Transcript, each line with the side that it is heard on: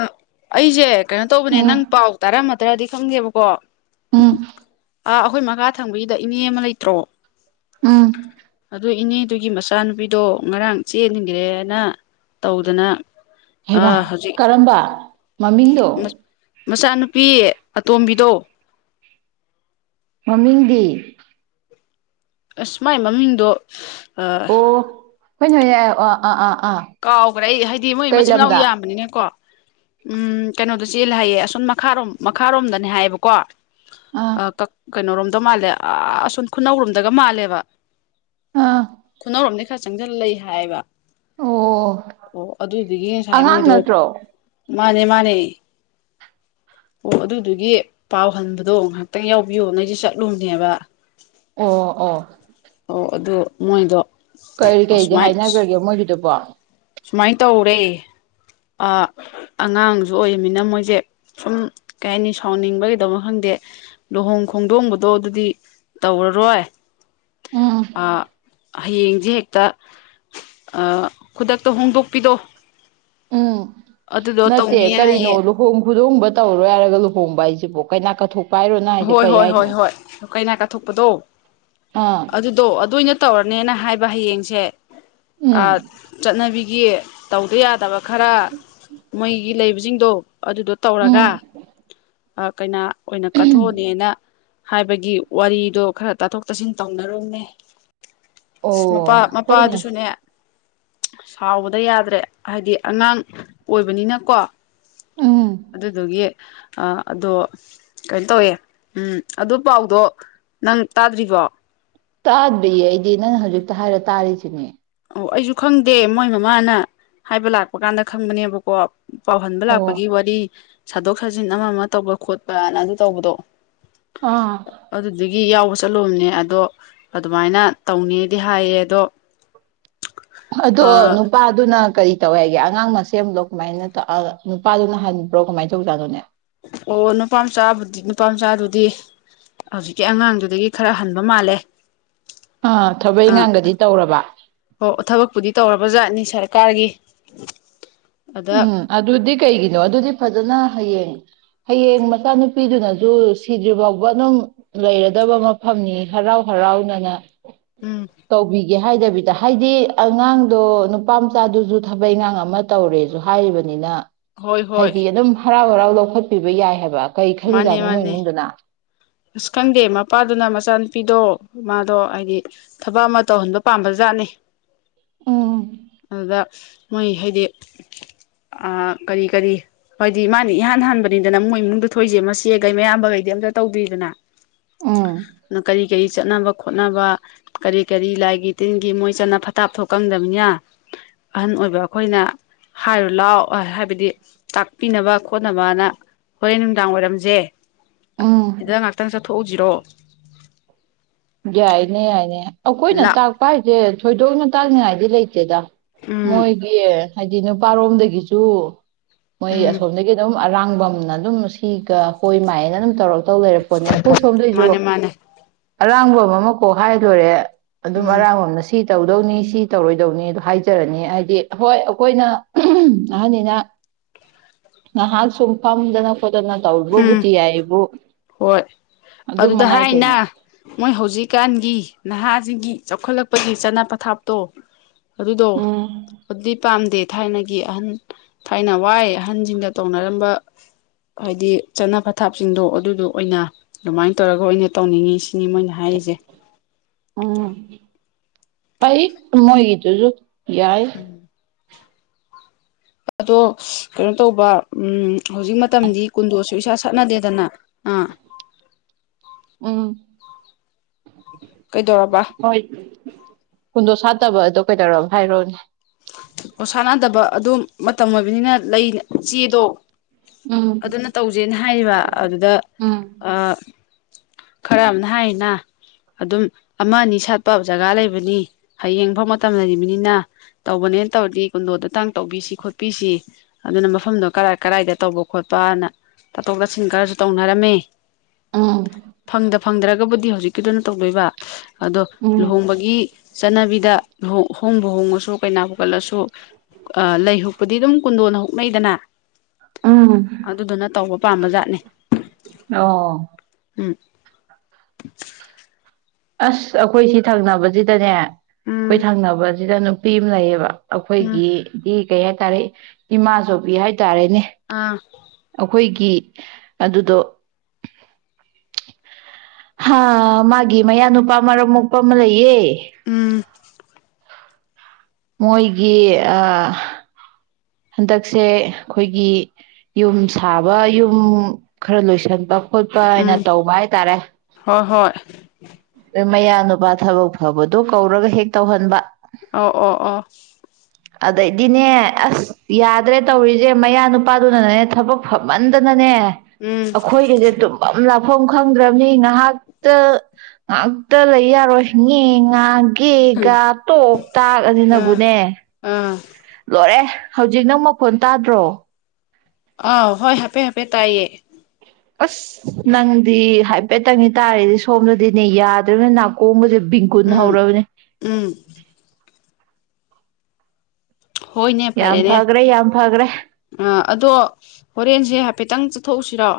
left: ꯑ ꯑꯩꯁꯦ ꯀꯩꯅꯣ ꯇꯧꯕꯅꯦ ꯅꯪ
right: ꯎꯝ
left: ꯄꯥꯎ ꯇꯥꯔꯝ ꯇ꯭ꯔꯗꯤ ꯈꯪꯗꯦꯕꯀꯣ
right: ꯎꯝ
left: ꯑꯥ ꯑꯩꯈꯣꯏ ꯃꯈꯥ ꯊꯪꯕꯒꯤꯗ ꯏꯅꯦ ꯑꯃ ꯂꯩꯇ꯭ꯔꯣ
right: ꯎꯝ
left: ꯑꯗꯨ ꯏꯅꯦꯗꯨꯒꯤ ꯃꯆꯥꯅꯨꯄꯤꯗꯣ ꯉꯔꯥꯡ ꯆꯦꯟꯒ꯭ꯔꯦꯅ ꯇꯧꯗꯅ
right: ꯍꯩꯃ
left: ꯑꯥ ꯍꯧꯖꯤꯡ
right: ꯀꯔꯝꯕ ꯃꯃꯤꯡꯗꯣ
left: ꯇꯣꯝꯕꯤꯗꯣ
right: ꯃꯃꯤꯡꯗꯤ
left: ꯑꯁ ꯃꯥꯏ ꯃꯃꯤꯡꯗꯣ ꯑꯥ
right: ꯍꯣꯏ ꯅꯣꯏ ꯑꯣ ꯑꯥ ꯑꯥ ꯑꯥ ꯑꯥ
left: ꯀꯥꯎꯒ꯭ꯔꯦ ꯑꯩ ꯍꯥꯏꯗꯤ ꯃꯣꯏ
right: ꯀꯩ
left: ꯃꯆꯤꯟ ꯃꯅꯥꯎ
right: ꯂꯝꯗ
left: ꯌꯥꯝꯕꯅꯤꯅ ꯀꯣ ꯎꯝ ꯀꯩꯅꯣꯗ ꯆꯦꯜꯂꯦ ꯍꯥꯏꯌꯦ ꯑꯁꯨꯝ ꯃꯈꯥꯔꯣꯝ ꯃꯈꯥꯔꯣꯝꯗꯅꯦ ꯍꯥꯏꯌꯦꯕꯀꯣ ꯑ
right: ꯑꯥ
left: ꯀꯛ ꯀꯩꯅꯣꯔꯣꯝꯗ ꯃꯥꯜꯂꯦ ꯑꯥ ꯑꯁꯨꯝ ꯈꯨꯅꯧꯔꯣꯝꯗꯒ ꯃꯥꯜꯂꯦꯕ
right: ꯑꯥ
left: ꯈꯨꯅꯧꯑꯝꯅꯤ ꯈꯔ ꯆꯪꯖꯤꯜꯂ ꯂꯩ ꯍꯥꯏꯌꯦꯕ
right: ꯑꯣ
left: ꯑꯣ ꯑꯗꯨꯒꯤ ꯉꯁꯥꯏ
right: ꯑꯉꯥꯡ
left: ꯃꯣꯏꯗꯣ
right: ꯅꯠꯇ꯭ꯔꯣ
left: ꯃꯥꯅꯦ ꯃꯥꯅꯦ ꯑꯣ ꯑꯗꯨꯗꯨꯒꯤ ꯄꯥꯎ ꯍꯟꯕꯗꯣ ꯉꯥꯛꯍꯥꯇꯪ ꯌꯥꯎꯕꯤꯌꯣꯅ ꯑꯩꯁꯦ ꯆꯠꯂꯨꯕꯅꯦꯕ
right: ꯑꯣ ꯑꯣ
left: ꯑꯣ ꯑꯗꯨ ꯃꯣꯏꯗꯣ
right: ꯀꯔꯤ ꯀꯔꯤꯗꯤ
left: ꯁꯨꯃꯥꯏ
right: ꯍꯥꯏꯅꯒ꯭ꯔꯒꯦ ꯃꯣꯏꯒꯤꯗꯨꯕꯣ
left: ꯁꯨꯃꯥꯏꯅ ꯇꯧꯔꯦ ꯑꯉꯥꯡꯁꯨ ꯑꯣꯏꯃꯤꯅ ꯃꯣꯏꯁꯦ ꯁꯨꯝ ꯀꯩ ꯍꯥꯏꯅꯤ ꯁꯥꯎꯅꯤꯡꯕ ꯀꯩꯗꯧꯕ ꯈꯪꯗꯦ ꯂꯨꯍꯣꯡ ꯈꯣꯡꯗꯣꯡꯕꯗꯣ ꯑꯗꯨꯗꯤ ꯇꯧꯔꯔꯣꯏ
right: ꯎꯝ
left: ꯑꯥ ꯍꯌꯦꯡꯁꯦ ꯍꯦꯛꯇ ꯑꯥ ꯈꯨꯗꯛꯇ ꯍꯣꯡꯗꯣꯛꯄꯤꯗꯣ
right: ꯎꯝ
left: ꯑꯗꯨꯗꯣ
right: ꯅꯠꯇꯦ
left: ꯇꯧꯅꯤ
right: ꯀꯔꯤꯅꯣ
left: ꯍꯥꯏꯌꯦ
right: ꯂꯨꯍꯣꯡ ꯈꯨꯨꯗꯣꯡꯕ ꯇꯧꯔꯔꯣꯏ ꯍꯥꯏꯔꯒ ꯂꯨꯍꯣꯡꯕ ꯍꯥꯏꯁꯤꯕꯨ ꯀꯩꯅ ꯀꯠꯊꯣꯛ
left: ꯍꯣꯏ ꯍꯣꯏ ꯍꯣꯏ ꯍꯣꯏ ꯀꯥꯏꯅꯥ ꯀꯥꯊꯣꯛꯄꯗꯣ
right: ꯑꯥ
left: ꯑꯗꯨꯗꯣ ꯑꯗꯨ ꯑꯣꯢꯅ ꯇꯧꯔꯅꯦꯅ ꯍꯥꯏꯕ ꯍꯌꯦꯡꯁꯦ
right: ꯎꯝ
left: ꯑꯥ ꯆꯠꯅꯕꯤꯒꯤ ꯇꯧꯗ ꯌꯥꯗꯕ ꯈꯔ ꯃꯣꯏꯒꯤ ꯂꯩꯕ ꯖꯤꯡꯗꯣ ꯑꯗꯨꯗꯣ ꯇꯧꯔꯒ
right: ꯎꯝ
left: ꯀꯩꯅꯥ ꯑꯣꯏꯅ ꯀꯠ ꯊꯣꯛꯑꯅꯦꯅ ꯍꯥꯏꯕꯒꯤ ꯋꯥꯔꯤꯗꯣ ꯈꯔ ꯇꯥꯊꯣꯛ ꯇꯥꯁꯤꯟ ꯇꯧꯅꯔꯨꯅꯦ
right: ꯑꯣ
left: ꯑꯁ ꯃꯄꯥ
right: ꯍꯣꯏꯅꯦ
left: ꯃꯄꯥꯗꯨꯁꯨꯅꯦ ꯁꯥꯎꯕꯗ ꯌꯥꯗ꯭ꯔꯦ ꯍꯥꯏꯗꯤ ꯑꯉꯥꯡ ꯑꯣꯏꯕꯅꯤꯅꯀꯣ
right: ꯎꯝ
left: ꯑꯗꯨꯗꯨꯒꯤ ꯑ ꯑꯗꯣ ꯀꯩꯅꯣ ꯇꯧꯋꯦ ꯎꯝ ꯑꯗꯨ ꯄꯥꯎꯗꯣ ꯅꯪ ꯇꯥꯗ꯭ꯔꯤꯕꯣ
right: ꯇꯥꯗ꯭ꯔꯤꯌꯦ ꯑꯩꯗꯤ ꯅꯪꯅ ꯍꯧꯖꯤꯛꯇ ꯍꯥꯏꯔ ꯇꯥꯔꯤꯁꯤꯅꯦ
left: ꯑꯣ ꯑꯩꯁꯨ ꯈꯪꯗꯦ ꯃꯣꯏ ꯃꯃꯥꯅ ꯍꯥꯏꯕ ꯂꯥꯛꯄ ꯀꯥꯟꯗ ꯈꯪꯕꯅꯦꯕꯀꯣ ꯄꯥꯎꯍꯟꯕ
right: ꯑꯣ
left: ꯂꯥꯛꯄꯒꯤ ꯋꯥꯔꯤ ꯁꯥꯗꯣꯛ ꯁꯥꯖꯤꯟ ꯑꯃ ꯑꯃ ꯇꯧꯕ ꯈꯣꯠꯄꯅ ꯑꯗꯨ ꯇꯧꯕꯗꯣ
right: ꯑꯥ
left: ꯒꯤ ꯌꯥꯎꯕ ꯆꯠꯂꯨꯕꯅꯦ ꯑꯗꯣ ꯑꯗꯨꯃꯥꯏꯅ ꯇꯧꯅꯦꯗꯤ ꯍꯥꯏꯌꯦ ꯑꯗꯣ
right: ꯑꯗꯣ
left: ꯑꯣ
right: ꯅꯨꯄꯥꯗꯨꯅ ꯀꯔꯤ ꯇꯧꯋ ꯍꯥꯏꯒꯦ ꯑꯉꯥꯡ ꯃꯁꯦꯝꯂꯣ ꯀꯃꯥꯏꯅ ꯇꯧ ꯅꯨꯄꯥꯗꯨꯅ ꯍꯟꯕ꯭ꯔꯣ ꯀꯃꯥꯏꯅ ꯇꯧꯖꯥꯅꯣꯅꯦ
left: ꯍꯧꯖꯤꯛ ꯅꯨꯄꯥ ꯃꯆꯥꯗꯨꯗꯤ ꯍꯧꯖꯤꯛꯀꯤ ꯑꯉꯥꯡꯗꯨꯗꯒꯤ ꯈꯔ ꯍꯟꯕ ꯃꯥꯜꯂꯦ
right: ꯑꯥ ꯊꯕꯛ
left: ꯑ
right: ꯏꯈꯥꯡꯒꯗꯤ ꯇꯧꯔꯕ
left: ꯍꯣ ꯊꯕꯛꯄꯨꯗꯤ ꯇꯧꯔꯕ ꯖꯥꯠꯅꯤ ꯁꯔꯀꯥꯔꯒꯤ ꯑꯗ
right: ꯎꯝ ꯑꯗꯨꯗꯤ ꯀꯩꯒꯤꯅꯣ ꯑꯗꯨꯗꯤ ꯐꯖꯅ ꯍꯌꯦꯡ ꯍꯌꯦꯡ ꯃꯆꯥꯅꯨꯄꯤꯗꯨꯅꯁꯨ ꯁꯤꯗ꯭ꯔꯤ ꯐꯥꯎꯕ ꯑꯗꯨꯝ ꯂꯩꯔꯗꯕ ꯃꯐꯝꯅꯤ ꯍꯔꯥꯎ ꯍꯔꯥꯎꯅꯅ
left: ꯎꯝ
right: ꯇꯧꯕꯤꯒꯦ ꯍꯥꯏꯗꯕꯤ ꯍꯥꯏꯗꯤ ꯑꯉꯥꯡꯗꯣ ꯅꯨꯄꯥ ꯃꯆꯥꯗꯨꯁꯨ ꯊꯕꯛ ꯏꯤꯟꯈꯥꯡ ꯑꯃ ꯇꯧꯔꯦ ꯁꯨ ꯍꯥꯏꯔꯤꯕꯅꯤꯅ
left: ꯍꯣꯏ ꯍꯣꯏ
right: ꯍꯥꯏꯗꯤ ꯑꯗꯨꯝ ꯍꯔꯥꯎ ꯍꯔꯥꯎ ꯂꯧꯈꯠꯄꯤꯕ ꯌꯥꯏ ꯍꯥꯏꯕ ꯀꯩ
left: ꯃꯥꯅꯦ
right: ꯈꯂꯤꯖꯥꯠꯅꯣ ꯃꯣꯏ
left: ꯃꯥꯅꯦ
right: ꯏꯃꯨꯡꯗꯨꯅ
left: ꯑꯁ ꯈꯪꯗꯦ ꯃꯄꯥꯗꯨꯅ ꯃꯆꯥꯅꯨꯄꯤꯗꯣ ꯃꯥꯗꯣ ꯍꯥꯏꯗꯤ ꯊꯕꯛ ꯑꯃ ꯇꯧꯍꯟꯕ ꯄꯥꯝꯕ ꯖꯥꯠꯅꯤ
right: ꯎꯝ
left: ꯑꯗꯨꯗ ꯃꯣꯏ ꯍꯥꯏꯗꯤ ꯑꯥ ꯀꯔꯤ ꯀꯔꯤ ꯍꯥꯏꯗꯤ ꯃꯥꯅꯥ ꯏꯍꯥꯟ ꯍꯥꯟꯕꯅꯤꯗꯅ ꯃꯣꯏ ꯏꯃꯨꯡꯗ ꯊꯣꯛꯏꯁꯦ ꯃꯆꯦꯈꯩ ꯃꯌꯥꯝꯕꯈꯩꯗꯤ ꯑꯝꯇ ꯇꯩꯗ꯭ꯔꯤ ꯑꯗꯨꯅ
right: ꯎꯝ
left: ꯅ ꯀꯔꯤ ꯀꯔꯤ ꯀꯔꯤ ꯆꯠꯅꯕ ꯈꯣꯠꯅꯕ ꯀꯔꯤ ꯀꯔꯤ ꯂꯥꯏꯒꯤ ꯇꯤꯟꯒꯤ ꯃꯣꯏ ꯆꯠꯅ ꯇꯊꯥꯞꯇꯣ ꯈꯪꯗꯕꯅꯤꯅ ꯑꯍꯟ ꯑꯣꯏꯕ ꯑꯩꯈꯣꯏꯅ ꯍꯥꯏꯔꯣ ꯂꯥꯛꯑꯣ ꯍꯥꯏꯕꯗꯤ ꯇꯥꯛꯄꯤꯅꯕ ꯈꯣꯠꯅꯕꯅ ꯍꯣꯔꯦꯟ ꯅꯨꯡꯗꯥꯡ ꯋꯥꯏꯔꯝꯁꯦ
right: ꯎꯝ
left: ꯁꯤꯗ ꯉꯍꯥꯛꯇꯪ ꯆꯠꯊꯣꯛꯎꯁꯤꯔꯣ
right: ꯌꯥꯏꯅꯦ ꯌꯥꯏꯅꯦ ꯑꯩꯈꯣꯏꯅ
left: ꯂꯥꯛ
right: ꯇꯥꯛꯄ ꯍꯥꯏꯁꯦ ꯊꯣꯏꯗꯣꯛꯅ ꯇꯥꯅꯤꯡꯉꯥꯏꯗꯤ ꯂꯩꯇꯦꯗ
left: ꯎꯝ
right: ꯃꯣꯏꯒꯤ ꯍꯥꯏꯗꯤ ꯅꯨꯄꯥꯔꯣꯝꯗꯒꯤꯁꯨ ꯃꯣꯏ
left: ꯎꯝ
right: ꯑꯁꯣꯝꯗꯒꯤ ꯑꯗꯨꯝ ꯑꯔꯥꯡꯕꯝꯅ ꯑꯗꯨꯝ ꯁꯤꯒ ꯍꯣꯏ ꯃꯥꯏꯑꯅ ꯑꯗꯨꯝ ꯇꯧꯔꯛ ꯇꯧ ꯂꯩꯔꯄꯣꯠꯅꯦ ꯑꯩꯈꯣꯏ ꯁꯣꯝꯗꯩꯁꯨ
left: ꯃꯥꯅꯦ ꯃꯥꯅꯦ
right: ꯑꯔꯥꯡꯕꯝ ꯑꯃ ꯀꯣꯛ ꯍꯥꯏꯔꯂꯣꯢꯔꯦ ꯑꯗꯨꯝ
left: ꯎꯝ
right: ꯑꯔꯥꯡꯕꯝꯅ ꯁꯤ ꯁꯤ ꯇꯧꯗꯧꯅꯤ ꯁꯤ ꯇꯧꯔꯣꯏꯗꯧꯅꯤ ꯑꯗꯨ ꯍꯥꯏꯖꯔꯅꯤ ꯍꯥꯏꯗꯤ ꯍꯣꯏ ꯑꯩꯈꯣꯏꯅ ꯑꯍꯟꯅꯤꯅ ꯉꯍꯥꯛ ꯁꯨꯝ ꯐꯝꯗꯅ ꯈꯣꯠꯇꯅ
left: ꯎꯝ
right: ꯇꯧꯕꯕꯨꯗꯤ ꯌꯥꯢ ꯍꯥꯏꯕꯨ
left: ꯍꯣꯏ ꯑꯗꯨꯗ ꯍꯥꯏꯅ ꯃꯣꯏ ꯍꯧꯖꯤꯛꯀꯥꯟꯒꯤ ꯅꯍꯥꯁꯤꯒꯤ ꯆꯥꯎꯈꯠꯂꯛꯄꯒꯤ ꯆꯠꯅ ꯄꯊꯥꯞꯇꯣ ꯑꯗꯨꯗꯣ
right: ꯎꯝ
left: ꯑꯗꯨꯗꯤ ꯄꯥꯝꯗꯦ ꯊꯥꯏꯅꯒꯤ ꯑꯍꯟ ꯊꯥꯏꯅ ꯋꯥꯏ ꯑꯍꯟꯁꯤꯡꯗ ꯇꯧꯅꯔꯝꯕ ꯍꯥꯏꯗꯤ ꯆꯠꯅ ꯄꯊꯥꯞꯁꯤꯡꯗꯣ ꯑꯗꯨ ꯑꯗꯨ ꯑꯣꯏꯅ ꯑꯗꯨꯃꯥꯏꯅ ꯇꯧꯔꯒ ꯑꯣꯏꯅ ꯇꯧꯅꯤꯡꯉꯤꯁꯤꯅꯤ ꯁꯤꯅꯤ ꯃꯣꯏꯅ ꯍꯥꯏꯔꯤꯁꯦ
right: ꯎꯝ ꯐꯩ ꯃꯣꯏ ꯒꯤꯗꯨꯁꯨ ꯌꯥꯏ
left: ꯑꯗꯣ ꯀꯩꯅꯣ ꯇꯧꯕ ꯎꯝ ꯍꯧꯖꯤꯛ ꯃꯇꯝꯗꯤ ꯀꯨꯟꯗꯣꯁꯨ ꯏꯁꯥꯠ ꯁꯠꯅꯗꯦꯗꯅ ꯑꯥ
right: ꯎꯝ
left: ꯀꯩꯗꯧꯔꯕ
right: ꯍꯣꯏ ꯀꯨꯟꯗꯣ ꯁꯥꯠ ꯐꯠꯇꯕ ꯑꯗꯣ ꯀꯩꯗꯧꯔꯕ ꯍꯥꯏꯔꯣꯅꯦ
left: ꯑꯣ ꯁꯥꯟꯅꯗꯕ ꯑꯗꯨꯝ ꯃꯇꯝ ꯑꯣꯏꯕꯅꯤꯅ ꯂꯩ ꯆꯦꯗꯣ
right: ꯎꯝ
left: ꯑꯗꯨꯅ ꯇꯧꯁꯦꯅ ꯍꯥꯏꯔꯤꯕ ꯑꯗꯨꯗ
right: ꯎꯝ
left: ꯑ ꯈꯔ ꯑꯃꯅ ꯍꯥꯏꯌꯦꯅ ꯑꯗꯨꯝ ꯑꯃ ꯑꯅꯤ ꯁꯛ ꯄ ꯖꯒꯥ ꯂꯩꯕꯅꯤ ꯍꯌꯦꯡ ꯃꯐꯐꯝ ꯃꯇꯝ ꯂꯩꯔꯤꯕꯅꯤꯅ ꯇꯧꯕꯅꯦꯅ ꯇꯧꯔꯗꯤ ꯀꯨꯟꯗꯣꯗꯨꯇꯡ ꯇꯧ ꯇꯕꯤꯁꯤ ꯈꯣꯠꯄꯤꯁꯤ ꯑꯗꯨꯅ ꯃꯐꯝꯗꯣ ꯀꯔꯥꯏ ꯀꯔꯥꯏꯗ ꯇꯧꯕ ꯈꯣꯠꯄꯅ ꯇꯥꯊꯣꯛ ꯇꯥꯁꯤꯟ ꯈꯔꯁꯨ ꯇꯧꯅꯔꯝꯃꯦ
right: ꯑ
left: ꯐꯪꯗ ꯐꯪꯗ꯭ꯔꯒꯕꯨꯗꯤ ꯍꯧꯖꯤꯛꯀꯤꯗꯨꯅ ꯇꯧꯗꯣꯏꯕ ꯑꯗꯣ
right: ꯎꯝ
left: ꯂꯨꯍꯣꯡꯕꯒꯤ ꯆꯠꯅꯕꯤꯗ ꯂꯨꯍꯣꯡ ꯍꯣꯡꯕ ꯍꯣꯡꯉꯁꯨ ꯀꯩꯅꯕꯨ ꯀꯠꯂꯁꯨ ꯂꯩꯪ ꯍꯨꯛꯄꯗꯤ ꯑꯗꯨꯝ ꯀꯨꯟꯗꯣꯟꯅ ꯍꯨ ꯃꯩꯗꯅ
right: ꯎꯝ
left: ꯑꯗꯨꯗꯨꯅ ꯇꯧꯕ ꯄꯥꯝꯕ ꯖꯥꯠꯅꯤ
right: ꯑꯣ
left: ꯎꯝ [inaudible]
right: ꯑꯁ ꯑꯩꯈꯣꯏ ꯁꯤ ꯊꯪꯅꯕꯁꯤꯗꯅꯦ ꯑꯩꯈꯣꯏ
left: ꯎꯝ
right: ꯊꯪꯅꯕ ꯁꯤꯗ ꯅꯨ ꯄꯤ ꯑꯃ ꯂꯩꯏꯌꯦꯕ
left: ꯎꯝ
right: ꯑꯩꯈꯣꯏꯒꯤꯗꯤ ꯀꯩ ꯍꯥꯏ ꯇꯔꯦ ꯏꯃꯥꯆꯧꯕꯤ ꯍꯥꯏꯇꯥꯔꯦꯅꯦ
left: ꯑꯥ
right: ꯑꯩꯈꯣꯏꯒꯤ ꯒꯤ ꯑꯗꯨꯗꯣ ꯍꯥ ꯃꯥꯒꯤ ꯃꯌꯥꯅꯨꯄꯥ ꯃꯔꯝ ꯃꯣꯛꯄ ꯑꯃ ꯂꯩꯌꯦ
left: ꯎꯝ
right: ꯃꯣꯏꯒꯤ ꯑ ꯍꯟꯗꯛꯁꯦ ꯑꯩꯈꯣꯏꯒꯤ ꯌꯨꯝ ꯁꯥꯕ ꯌꯨꯝ ꯈꯔ ꯂꯣꯏꯁꯟ ꯕ ꯈꯣꯠꯄ ꯍꯥꯏꯅ
left: ꯎꯝ
right: ꯇꯧꯕ ꯍꯥꯏꯇꯥꯔꯦ
left: ꯍꯣꯏ ꯍꯣꯏ
right: ꯃꯌꯥ ꯅꯨꯄꯥ ꯊꯕꯛ ꯐꯕꯗꯣ ꯀꯧꯔꯒ ꯍꯦꯛ ꯇꯧꯍꯟꯕ
left: ꯑ ꯑꯣ ꯑꯣ
right: ꯑꯗꯗꯤꯅꯦ ꯑꯁ ꯌꯥꯗ꯭ꯔꯦ ꯇꯧꯔꯤꯁꯦ ꯃꯌꯥ ꯅꯨꯄꯥꯗꯨꯅꯅꯦ ꯊꯕꯛ ꯐꯝꯃꯟꯗꯅꯅꯦ
left: ꯎꯝ
right: ꯑꯩꯈꯣꯏꯒꯁꯦ ꯇꯨꯝꯕꯝ ꯂꯥꯛꯐꯝ ꯃꯐꯝ ꯈꯪꯗ꯭ꯔꯕꯅꯤ ꯉꯥꯏꯍꯥꯛꯇ ꯉꯥꯛꯇ ꯂꯩ ꯌꯥꯔꯣꯏ ꯉꯦꯉꯥ ꯒꯦꯒꯥ ꯇꯣꯛ ꯇꯥꯛ
left: ꯑꯥ
right: ꯑꯁꯤꯅꯕꯨꯅꯦ
left: ꯑꯥ
right: ꯂꯣꯏꯔꯦ ꯍꯧꯖꯤꯛ ꯅꯪ ꯃꯈꯣꯟ ꯇꯥꯗ꯭ꯔꯣ
left: ꯑ ꯍꯣꯏ ꯍꯥꯥꯏꯄꯦ ꯍꯥꯄꯦ ꯇꯥꯏꯌꯦ
right: ꯑꯁ ꯅꯪꯗꯤ ꯍꯥꯏꯕꯦꯠ ꯇꯪꯅꯤꯗ ꯇꯥꯔꯤꯁꯤ ꯁꯣꯝꯗꯗꯤꯅꯦ ꯌꯥꯗ ꯅꯥ ꯀꯣꯡꯒꯁꯤ ꯕꯤꯡꯀꯨꯟ
left: ꯎꯝ
right: ꯍꯧꯔꯕꯅꯦ
left: ꯎꯝ ꯍꯣꯏꯅꯦ
right: ꯌꯥꯝ
left: ꯐꯔꯦꯅꯦ
right: ꯐꯈ꯭ꯔꯦ ꯌꯥꯝ ꯐꯈ꯭ꯔꯦ
left: ꯑ ꯑꯗꯣ ꯍꯣꯔꯦꯟꯁꯦ ꯍꯥꯏꯐꯦꯠꯇꯪ ꯆꯠꯊꯣꯛꯎꯁꯤꯔꯣ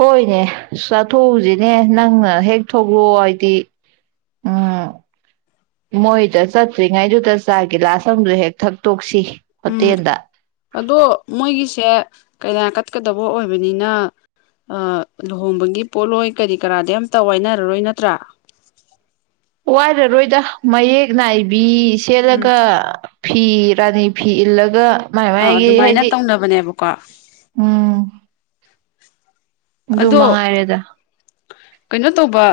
right: ꯍꯣꯏꯅꯦ ꯆꯥꯊꯣꯛꯎꯁꯤꯅꯦ ꯅꯪꯅ ꯍꯦꯛ ꯊꯣꯛꯂꯛꯑꯣ ꯍꯥꯏꯗꯤ ꯎꯝ ꯃꯣꯏꯗ ꯆꯠꯇ꯭ꯔꯤꯉꯩꯗꯨꯗ ꯆꯥ ꯒꯤꯂꯥꯁ ꯑꯃꯗꯨ ꯍꯦꯛ ꯊꯛꯇꯣꯛꯁꯤ
left: ꯎꯝ
right: ꯍꯣꯇꯦꯜꯗ
left: ꯑꯗꯣ ꯃꯣꯏꯒꯤꯁꯦ ꯀꯩꯅ ꯀꯠꯀꯗꯕ ꯑꯣꯏꯕꯅꯤꯅ ꯂꯨꯍꯣꯡꯕꯒꯤ ꯄꯣꯠꯂꯣꯏ ꯀꯔꯤ ꯀꯔꯥꯗꯤ ꯑꯝꯇ ꯋꯤꯏꯅꯔꯔꯣꯏ ꯅꯠꯇ꯭ꯔꯥ
right: ꯋꯥꯏꯔꯔꯣꯏꯗ ꯃꯌꯦꯛ ꯅꯥꯏꯕꯤ
left: ꯎꯝ
right: ꯁꯦꯠꯂꯒ ꯐꯤ ꯔꯥꯅꯤ ꯐꯤ ꯏꯜꯂꯒ ꯃꯥꯏ
left: ꯑꯥ
right: ꯃꯥꯏꯒꯤ
left: ꯑꯗꯨꯃꯥꯏꯅ
right: ꯍꯥꯏꯗꯤ
left: ꯇꯧꯅꯕꯅꯦꯕ ꯀꯣ
right: ꯎꯝ ꯑꯗꯨ
left: ꯑꯗꯣ
right: ꯃꯉꯥꯏꯔꯦꯗ
left: ꯀꯩꯅꯣ ꯇꯧꯕ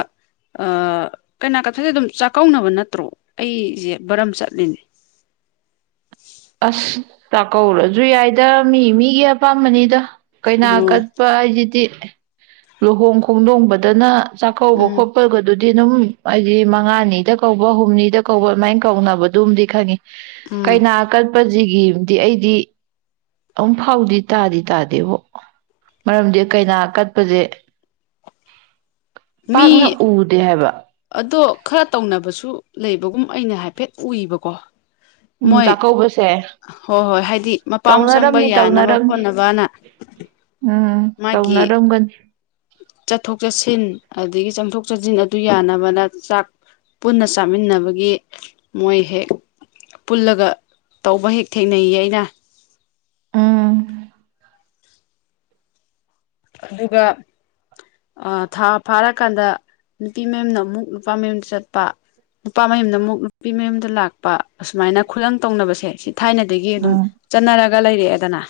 left: ꯑꯥ ꯀꯩꯅ ꯀꯠꯄꯁꯦ ꯑꯗꯨꯝ ꯆꯥꯛꯀꯧꯅꯕ ꯅꯠꯇ꯭ꯔꯣ ꯑꯩꯁꯦ ꯕꯔꯝ ꯆꯠꯂꯤꯅꯦ
right: ꯑꯁ ꯆꯥꯛꯀꯧꯔꯁꯨ ꯌꯥꯏꯗ ꯃꯤ ꯃꯤꯒꯤ ꯑꯄꯥꯝꯕꯅꯤꯗ ꯀꯩꯅꯥ
left: ꯎꯝ
right: ꯀꯠꯄ ꯍꯥꯏꯁꯤꯗꯤ ꯂꯨꯍꯣꯡ ꯈꯣꯡꯗꯣꯡꯕꯗꯅ ꯆꯥꯛꯀꯧꯕ
left: ꯎꯝ
right: ꯈꯣꯠꯄꯒꯗꯨꯗꯤ ꯑꯗꯨꯝ ꯑꯩꯗꯤ ꯃꯉꯥꯅꯤꯗ ꯀꯧꯕ ꯍꯨꯝꯅꯤꯗ ꯀꯧꯕ ꯑꯗꯨꯃꯥꯏꯅ ꯀꯧꯅꯕꯗꯨꯝꯗꯤ ꯈꯪꯉꯤ
left: ꯎꯝ
right: ꯀꯩꯅꯥ ꯀꯠꯄꯁꯤꯒꯤꯗꯤ ꯑꯩꯗꯤ ꯑꯃꯨꯛ ꯐꯥꯎꯗꯤ ꯇꯥꯗꯤ ꯇꯥꯗꯦꯕꯣ ꯃꯔꯝꯗꯤ ꯀꯩꯅꯥ ꯀꯠꯄꯁꯦ ꯄꯥꯛꯅ
left: ꯃꯤ
right: ꯎꯗꯦ ꯍꯥꯏꯕ
left: ꯑꯗꯣ ꯈꯔ ꯇꯧꯅꯕꯁꯨ ꯂꯩꯕꯒꯨꯝ ꯑꯩꯅ ꯍꯥꯏꯐꯦꯠ ꯎꯏꯕꯀꯣ
right: ꯎꯝ
left: ꯃꯣꯏ
right: ꯆꯥꯛꯀꯧꯕꯁꯦ
left: ꯍꯣꯏ ꯍꯣꯏ ꯍꯥꯏꯗꯤ ꯃꯄꯥꯝ ꯆꯪꯕ
right: ꯇꯧꯅꯔꯝꯅꯤ
left: ꯌꯥꯅꯕ
right: ꯇꯧꯅꯔꯝꯅꯤ
left: ꯈꯣꯠꯅꯕꯅ
right: ꯎꯝ
left: ꯃꯥꯒꯤ
right: ꯇꯧꯅꯔꯝꯒꯅꯤ
left: ꯆꯠꯊꯣꯛ ꯆꯠꯁꯤꯟ ꯑꯗꯒꯤ ꯆꯪꯊꯣꯛ ꯆꯪꯁꯤꯟ ꯑꯗꯨ ꯌꯥꯅꯕꯅ ꯆꯥꯛ ꯄꯨꯟꯅ ꯆꯥꯃꯤꯟꯅꯕꯒꯤ ꯃꯣꯏ ꯍꯦꯛ ꯄꯨꯜꯂꯒ ꯇꯧꯕ ꯍꯦꯛ ꯊꯦꯡꯅꯩꯌꯦ ꯑꯩꯅ
right: ꯎꯝ
left: ꯑꯗꯨꯒ ꯊꯥ ꯐꯥꯔꯀꯥꯟꯗ ꯅꯨꯄꯤ ꯃꯌꯨꯝꯅ ꯑꯃꯨꯛ ꯅꯨꯄꯥ ꯃꯌꯨꯝ ꯆꯠꯄ ꯅꯨꯄꯥ ꯃꯌꯨꯝꯅ ꯑꯃꯨꯛ ꯅꯨꯄꯤ ꯃꯌꯨꯝꯗ ꯂꯥꯛ ꯄ ꯑꯁꯨꯃꯥꯏꯅ ꯈꯨꯂꯪ ꯇꯧꯅꯕꯁꯦ ꯁꯤ ꯊꯥꯏꯅꯗꯒꯤ ꯑꯗꯨꯝ
right: ꯎꯝ
left: ꯆꯠꯅꯔꯛ ꯂꯩꯔꯛꯑꯦꯗꯅ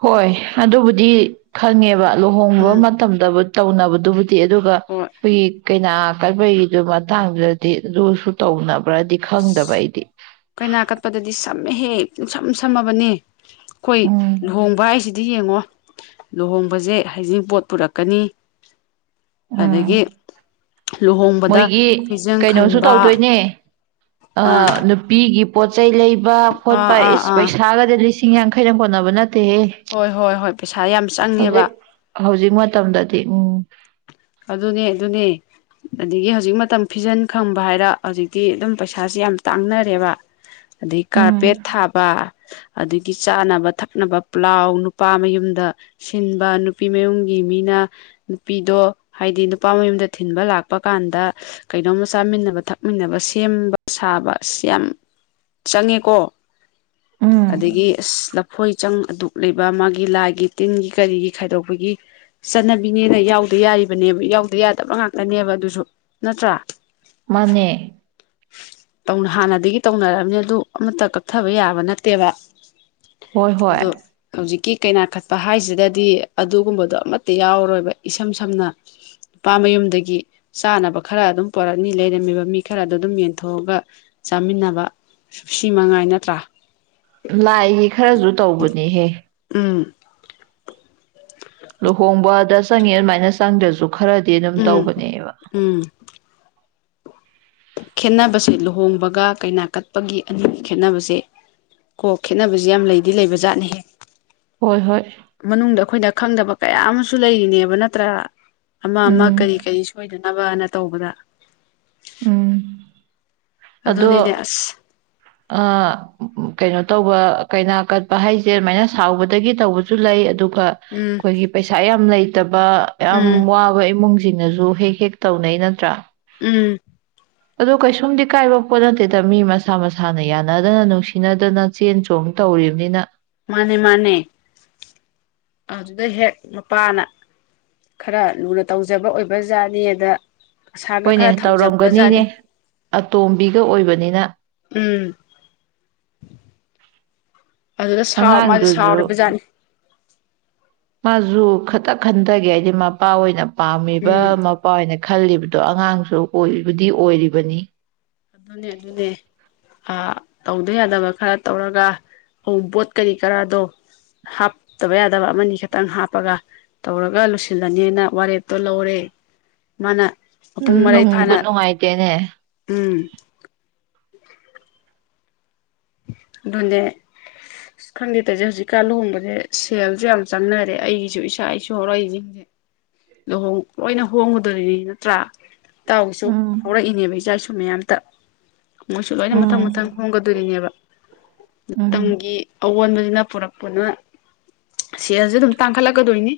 right: ꯍꯣꯏ ꯑꯗꯨꯕꯨ ꯗꯤ ꯈꯪꯉꯦꯕ ꯂꯨꯍꯣꯡꯕ
left: ꯎꯝ
right: ꯃꯇꯝꯗ ꯇꯧꯅꯕꯗꯨꯕꯨ ꯗꯤ ꯑꯗꯨꯒ
left: ꯍꯣꯏ
right: ꯑꯩꯈꯣꯏꯒꯤ ꯀꯩꯅꯥ ꯀꯠꯄꯒꯤꯗꯨ ꯃꯇꯥꯡꯗꯨꯗꯗꯤ ꯑꯗꯨꯨꯁꯨ ꯇꯧꯅꯕ꯭ꯔꯗꯤ ꯈꯪꯗꯕ ꯑꯩꯗꯤ
left: ꯀꯩꯅꯥ ꯀꯠꯄꯗꯗꯤ ꯁꯝꯃꯦꯍꯦ ꯄꯨꯡꯁꯝ ꯁꯝꯃꯕꯅꯦ ꯑꯩꯈꯣꯏ
right: ꯎꯝ
left: ꯂꯨꯍꯣꯡꯕ ꯍꯥꯏꯁꯤꯗꯤ ꯑꯗꯨꯗꯤ ꯌꯦꯡꯉꯣ ꯂꯨꯍꯣꯡꯕꯖꯦ ꯍꯩꯖꯤꯡ ꯄꯣꯠ ꯄꯨꯔꯛꯀꯅꯤ
right: ꯎꯝ
left: ꯑꯗꯒꯤ ꯂꯨꯍꯣꯡꯕꯗ
right: ꯃꯣꯏꯒꯤ
left: ꯐꯤꯖꯪ
right: ꯀꯩꯅꯣꯁꯨ
left: ꯈꯟꯕ
right: ꯇꯧꯗꯣꯏꯅꯦ ꯑꯥ ꯅꯨꯄꯤꯒꯤ ꯄꯣꯠꯆꯩ ꯂꯩꯕ
left: ꯑꯥ
right: ꯈꯣꯠꯄ
left: ꯑꯥ
right: ꯏꯁ
left: ꯑꯥ
right: ꯄꯩꯁꯥꯒꯁꯦ ꯂꯤꯁꯤꯡ ꯂꯤꯁꯤꯡ ꯌꯥꯡꯈꯩꯅ ꯀꯣꯟꯅꯕ ꯅꯠ ꯇꯍꯦ
left: ꯍꯣꯏ ꯍꯣꯏ ꯍꯣꯏ ꯄꯩꯁꯥ ꯌꯥꯝ ꯆꯪꯉꯦꯕ
right: ꯍꯧꯖꯤꯛ ꯍꯧꯖꯤꯛ ꯃꯇꯝꯗꯗꯤ ꯎꯝ
left: ꯑꯗꯨꯅꯦ ꯑꯗꯨꯅꯦ ꯑꯗꯒꯤ ꯍꯧꯖꯤꯛ ꯃꯇꯝ ꯐꯤꯖꯟ ꯈꯪꯕ ꯍꯥꯏꯔ ꯍꯧꯖꯤꯛꯇꯤ ꯑꯗꯨꯝ ꯄꯩꯁꯥꯁꯤ ꯌꯥꯝ ꯇꯥꯡꯅꯔꯦꯕ ꯑꯗꯩ
right: ꯎꯝ
left: ꯀꯥꯔꯄꯦꯠ ꯊꯥꯕ ꯑꯗꯒꯤ ꯆꯥꯅꯕ ꯊꯛꯅꯕ ꯄ꯭ꯂꯥꯎ ꯅꯨꯄꯥ ꯃꯌꯨꯝꯗ ꯁꯤꯟꯕ ꯅꯨꯄꯤ ꯃꯌꯨꯝꯒꯤ ꯃꯤꯅ ꯅꯨꯄꯤꯗꯣ ꯍꯥꯏꯗꯤ ꯅꯨꯄꯥ ꯃꯌꯨꯝꯗ ꯊꯤꯟꯕ ꯂꯥꯛꯄ ꯀꯥꯟꯗ ꯀꯩꯅꯣꯝꯃ ꯆꯥꯃꯤꯟꯅꯕ ꯊꯛꯃꯤꯟꯅꯕ ꯁꯦꯝꯕ ꯁꯥꯕ ꯑꯁ ꯌꯥꯝ ꯆꯪꯉꯦꯀꯣ
right: ꯎꯝ
left: ꯑꯗꯒꯤ ꯑꯁ ꯂꯐꯣꯏ ꯆꯪ ꯑꯗꯨꯛ ꯂꯩꯕ ꯃꯥꯒꯤ ꯂꯥꯏꯒꯤ ꯇꯤꯟꯒꯤ ꯀꯔꯤꯒꯤ ꯈꯥꯏꯗꯣꯛꯄꯒꯤ ꯆꯠꯅꯕꯤꯅꯦꯅ ꯌꯥꯎꯗ ꯌꯥꯔꯤ ꯅꯦ ꯌꯥꯎꯗ ꯌꯥꯗꯕ꯭ꯔ ꯉꯥꯛꯇꯅꯦꯕ ꯑꯗꯨꯁꯨ ꯅꯠꯇ꯭ꯔꯥ
right: ꯃꯅꯦ
left: ꯍꯥꯟꯅꯗꯒꯤ ꯇꯧꯅꯔꯕꯅꯤ ꯑꯗꯨ ꯑꯃꯠꯇ ꯀꯛꯊꯕ ꯌꯥꯕ ꯅꯠꯇꯦꯕ
right: ꯍꯣꯏ ꯍꯣꯏ
left: ꯑꯗꯣ ꯍꯧꯖꯤꯛꯀꯤ ꯀꯩꯅꯥꯀꯠꯄ ꯍꯥꯏꯁꯤꯗꯗꯤ ꯑꯗꯨꯒꯨꯝꯕꯗꯣ ꯑꯃꯠꯇ ꯌꯥꯎꯔꯣꯏꯕ ꯏꯁꯝ ꯁꯝꯅ ꯅꯨꯄꯥ ꯃꯌꯨꯝꯗꯒꯤ ꯆꯥꯅꯕ ꯈꯔ ꯑꯗꯨꯝ ꯄꯣꯔꯛꯅꯤ ꯂꯩꯔꯝꯃꯤꯕ ꯃꯤ ꯈꯔꯗ ꯑꯗꯨꯝ ꯌꯦꯟꯊꯣꯛꯑꯒ ꯆꯥꯃꯤꯟꯅꯕ ꯁꯤ ꯃꯉꯥꯏ ꯅꯠꯇ꯭ꯔ
right: ꯂꯥꯏꯒꯤ ꯈꯔꯁꯨ ꯇꯧꯕꯅꯦꯍꯦ
left: ꯎꯝ
right: ꯂꯨꯍꯣꯡꯕꯗ ꯆꯪꯉꯤ ꯑꯗꯨꯃꯥꯏꯅ ꯆꯪꯗ꯭ꯔꯁꯨ ꯈꯔꯗꯤ ꯑꯗꯨꯝ
left: ꯎꯝ
right: ꯇꯧꯕꯅꯦꯕ
left: ꯎꯝ ꯈꯦꯠꯅꯕꯁꯦ ꯂꯨꯍꯣꯡꯕꯒ ꯀꯩꯅꯥ ꯀꯠꯄꯒꯤ ꯑꯅꯤꯒꯤ ꯈꯦꯠꯅꯕꯁꯦ ꯀꯣ ꯈꯦꯠꯅꯕꯁꯦ ꯌꯥꯝ ꯂꯩꯗꯤ ꯂꯩꯕ ꯖꯥꯠꯅꯤꯍꯦ
right: ꯍꯣꯏ ꯍꯣꯏ
left: ꯃꯅꯨꯡꯗ ꯑꯩꯈꯣꯏꯅ ꯈꯪꯗꯕ ꯀꯌꯥ ꯑꯃꯁꯨ ꯂꯩꯔꯤꯅꯦꯕ ꯅꯠꯇ꯭ꯔꯥ ꯑꯃ ꯑꯃ
right: ꯎꯝ
left: ꯀꯔꯤ ꯀꯔꯤ ꯁꯣꯏꯗ ꯅꯕꯅ ꯇꯧꯕꯗ
right: ꯎꯝ ꯑꯗꯣ
left: ꯑꯗꯨꯅꯤꯅꯦ ꯑꯁ
right: ꯑ ꯀꯩꯅꯣ ꯇꯧꯕ ꯀꯩꯅꯥ ꯀꯠꯄ ꯍꯥꯏꯁꯦ ꯑꯗꯨꯃꯥꯏꯅ ꯁꯥꯎꯕꯗꯒꯤ ꯇꯧꯕꯁꯨ ꯂꯩ ꯑꯗꯨ
left: ꯎꯝ
right: ꯑꯩꯈꯣꯏꯒꯤ ꯄꯩꯁꯥ ꯌꯥꯝ ꯂꯩ ꯌꯥꯝ
left: ꯎꯝ
right: ꯋꯥꯕ ꯏꯃꯨꯡ ꯁꯤꯡꯅꯁꯨ ꯍꯦꯛ ꯍꯦꯛ ꯇꯧꯅꯩ ꯅꯠꯇ꯭ꯔꯥ
left: ꯎꯝ
right: ꯑꯗꯨ ꯀꯩꯁꯨꯝꯗꯤ ꯀꯥꯏꯕ ꯄꯣꯠ ꯅꯠꯇꯦꯗ ꯃꯤ ꯃꯁꯥ ꯃꯁꯥꯅ ꯌꯥꯅꯗꯅ ꯅꯨꯡꯁꯤꯅꯗꯅ ꯆꯦꯟ ꯆꯣꯡ ꯇꯧꯔꯤꯕꯅꯤꯅ
left: ꯃꯥꯅꯦ ꯃꯥꯅꯦ ꯑꯗꯨꯗ ꯍꯦꯛ ꯃꯄꯥꯅ ꯈꯔ ꯂꯨꯅ ꯇꯧꯖꯕ ꯑꯣꯏꯕꯖꯥꯠꯅꯤ ꯑꯗ
right: ꯍꯣꯏꯅꯦ ꯇꯧꯔꯝꯒꯅꯤꯅꯦ ꯑꯇꯣꯝꯕꯤꯒ ꯑꯣꯏꯕꯅꯤꯅ
left: ꯎꯝ ꯑꯗꯨꯗ ꯁꯥꯎ ꯃꯥꯁꯤ
right: ꯑꯉꯥꯡꯗꯨꯁꯨ
left: ꯁꯥꯎꯔꯤꯕꯖꯥꯠꯅꯤ
right: ꯃꯥꯁꯨ ꯈꯇ ꯈꯟꯗꯒꯦ ꯍꯥꯏꯗꯦ ꯃꯄꯥ ꯑꯣꯏꯅ ꯄꯥꯝꯃꯤꯕ
left: ꯎꯝ
right: ꯃꯄꯥ ꯑꯣꯏꯅ ꯈꯜꯂꯤꯕꯗꯣ ꯑꯉꯥꯡꯁꯨ ꯑꯣꯏꯕꯨꯗꯤ ꯑꯣꯏꯔꯤꯕꯅꯤ
left: ꯑꯗꯨꯅꯦ ꯑꯗꯨꯅꯦ ꯑꯥ ꯇꯧꯗ ꯌꯥꯗꯕ ꯈꯔ ꯇꯧꯔꯒ ꯑꯎꯟꯄꯣꯠ ꯀꯔꯤ ꯀꯔꯥꯗꯣ ꯍꯥꯞꯇꯕ ꯌꯥꯗꯕ ꯑꯃꯅꯤ ꯈꯛꯇꯪ ꯍꯥꯞꯄꯒ ꯇꯧꯔꯒ ꯂꯣꯢꯁꯤꯜꯂꯅꯤꯅ ꯋꯥꯔꯦꯞꯇꯣ ꯂꯧꯔꯦ ꯃꯥꯅ
right: ꯎꯝ
left: ꯃꯄꯨꯡ ꯃꯔꯩ
right: ꯅꯨꯡ
left: ꯐꯥꯅ
right: ꯅꯨꯡꯉꯥꯏꯇꯦꯅꯦ
left: ꯎꯝ ꯑꯗꯨꯅꯦ ꯈꯪꯗꯦ ꯇꯁꯦ ꯍꯧꯖꯤꯛꯀꯥꯟ ꯂꯨꯍꯣꯡꯕꯁꯦ ꯁꯦꯜꯁꯨ ꯌꯥꯝ ꯆꯪꯅꯔꯦ ꯑꯩꯒꯤꯁꯨ ꯏꯁꯥ ꯏꯁꯨ ꯍꯧꯔꯛ ꯑꯩꯁꯤꯡꯁꯦ ꯂꯨꯍꯣꯡ ꯂꯣꯏꯅ ꯍꯣꯡꯒꯗꯣꯔꯤꯅꯤ ꯅꯠꯇ꯭ꯔꯥ ꯇꯥꯎꯁꯨ
right: ꯎꯝ
left: ꯍꯧꯔꯛꯏꯅꯦꯕ ꯏꯆꯥ ꯏꯁꯨ ꯑ ꯃꯌꯥꯝꯇ ꯃꯣꯏꯁꯨ ꯂꯣꯏꯅ ꯃꯊꯪ
right: ꯎꯝ
left: ꯃꯊꯪ ꯍꯣꯡꯒꯗꯣꯏꯔꯤꯅꯦꯕ
right: ꯎꯝ
left: ꯃꯇꯝꯒꯤ ꯑꯑꯣꯟꯕꯁꯤꯅ ꯄꯨꯔꯛꯄꯅ ꯁꯦꯜꯁꯨ ꯑꯗꯨꯝ ꯇꯥꯡꯈꯠꯂꯛꯀꯗꯣꯏꯅꯤ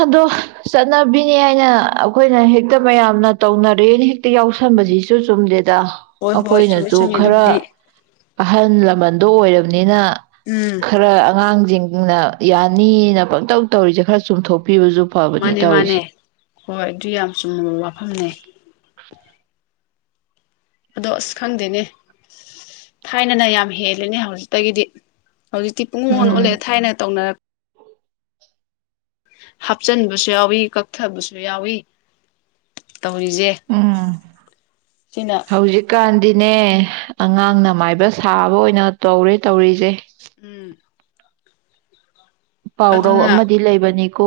right: ꯑꯗꯣ ꯆꯅꯕꯤ ꯅꯦ ꯍꯥꯏꯅ ꯑꯩꯈꯣꯏꯅ ꯍꯦꯛꯇ ꯃꯌꯥꯝꯅ ꯇꯧꯅꯔꯦꯅ ꯍꯦꯛ ꯍꯦꯛꯇ
left: ꯎꯝ
right: ꯌꯥꯎꯁꯟꯕꯁꯤꯁꯨ ꯆꯨꯝꯗꯦꯗ
left: ꯍꯣꯏ ꯍꯣꯏ ꯆꯨꯝꯃꯤ
right: ꯑꯩꯈꯣꯏꯅꯁꯨ
left: ꯆꯨꯝꯃꯤ
right: ꯈꯔ
left: ꯑꯗꯨꯕꯨꯗꯤ
right: ꯑꯍꯜ ꯂꯃꯟꯗꯣ ꯑꯣꯏꯔꯒ ꯅꯤꯅ
left: ꯎꯝ
right: ꯈꯔ ꯑꯉꯥꯡꯁꯤꯡ ꯅ ꯌꯥꯅꯤꯅ ꯄꯪꯇꯧ ꯇꯧꯔꯤꯁꯦ ꯈꯔ ꯆꯨꯝꯊꯣꯛ
left: ꯃꯥꯅꯦ ꯃꯥꯅꯦ ꯍꯣꯏ ꯑꯗꯨ ꯌꯥꯝ ꯆꯨꯝꯃꯕ ꯋꯥꯐꯝꯅꯦ ꯑꯗꯣ ꯑꯁ ꯈꯪꯗꯦꯅꯦ ꯊꯥꯏꯅꯅ ꯌꯥꯝ ꯍꯦꯜꯂꯦꯅꯦ ꯍꯧꯖꯤꯛꯇꯒꯤꯗꯤ ꯍꯧꯖꯤꯛꯇꯤ ꯄꯨꯡ ꯑꯣꯜ
right: ꯎꯝ
left: ꯑꯣꯂꯛꯑꯦ ꯊꯥꯏꯅ ꯇꯧꯅꯔꯛ ꯍꯥꯞꯆꯤꯟꯕꯁꯨ ꯌꯥꯎꯏ ꯀꯛꯊꯕꯁꯨ ꯌꯥꯎꯏ ꯇꯧꯔꯤꯁꯦ
right: ꯎꯝ
left: ꯁꯤꯅ
right: ꯅꯦ ꯑꯉꯥꯡꯅ ꯃꯥꯏꯕ ꯁꯥꯕ ꯑꯣꯏꯅ ꯇꯧꯔꯦ ꯇꯧꯔꯤꯁꯦ
left: ꯎꯝ
right: ꯄꯥꯎꯔꯧ
left: ꯑꯗꯨꯅ
right: ꯑꯃꯗꯤ ꯂꯩꯕꯅꯤ ꯀꯣ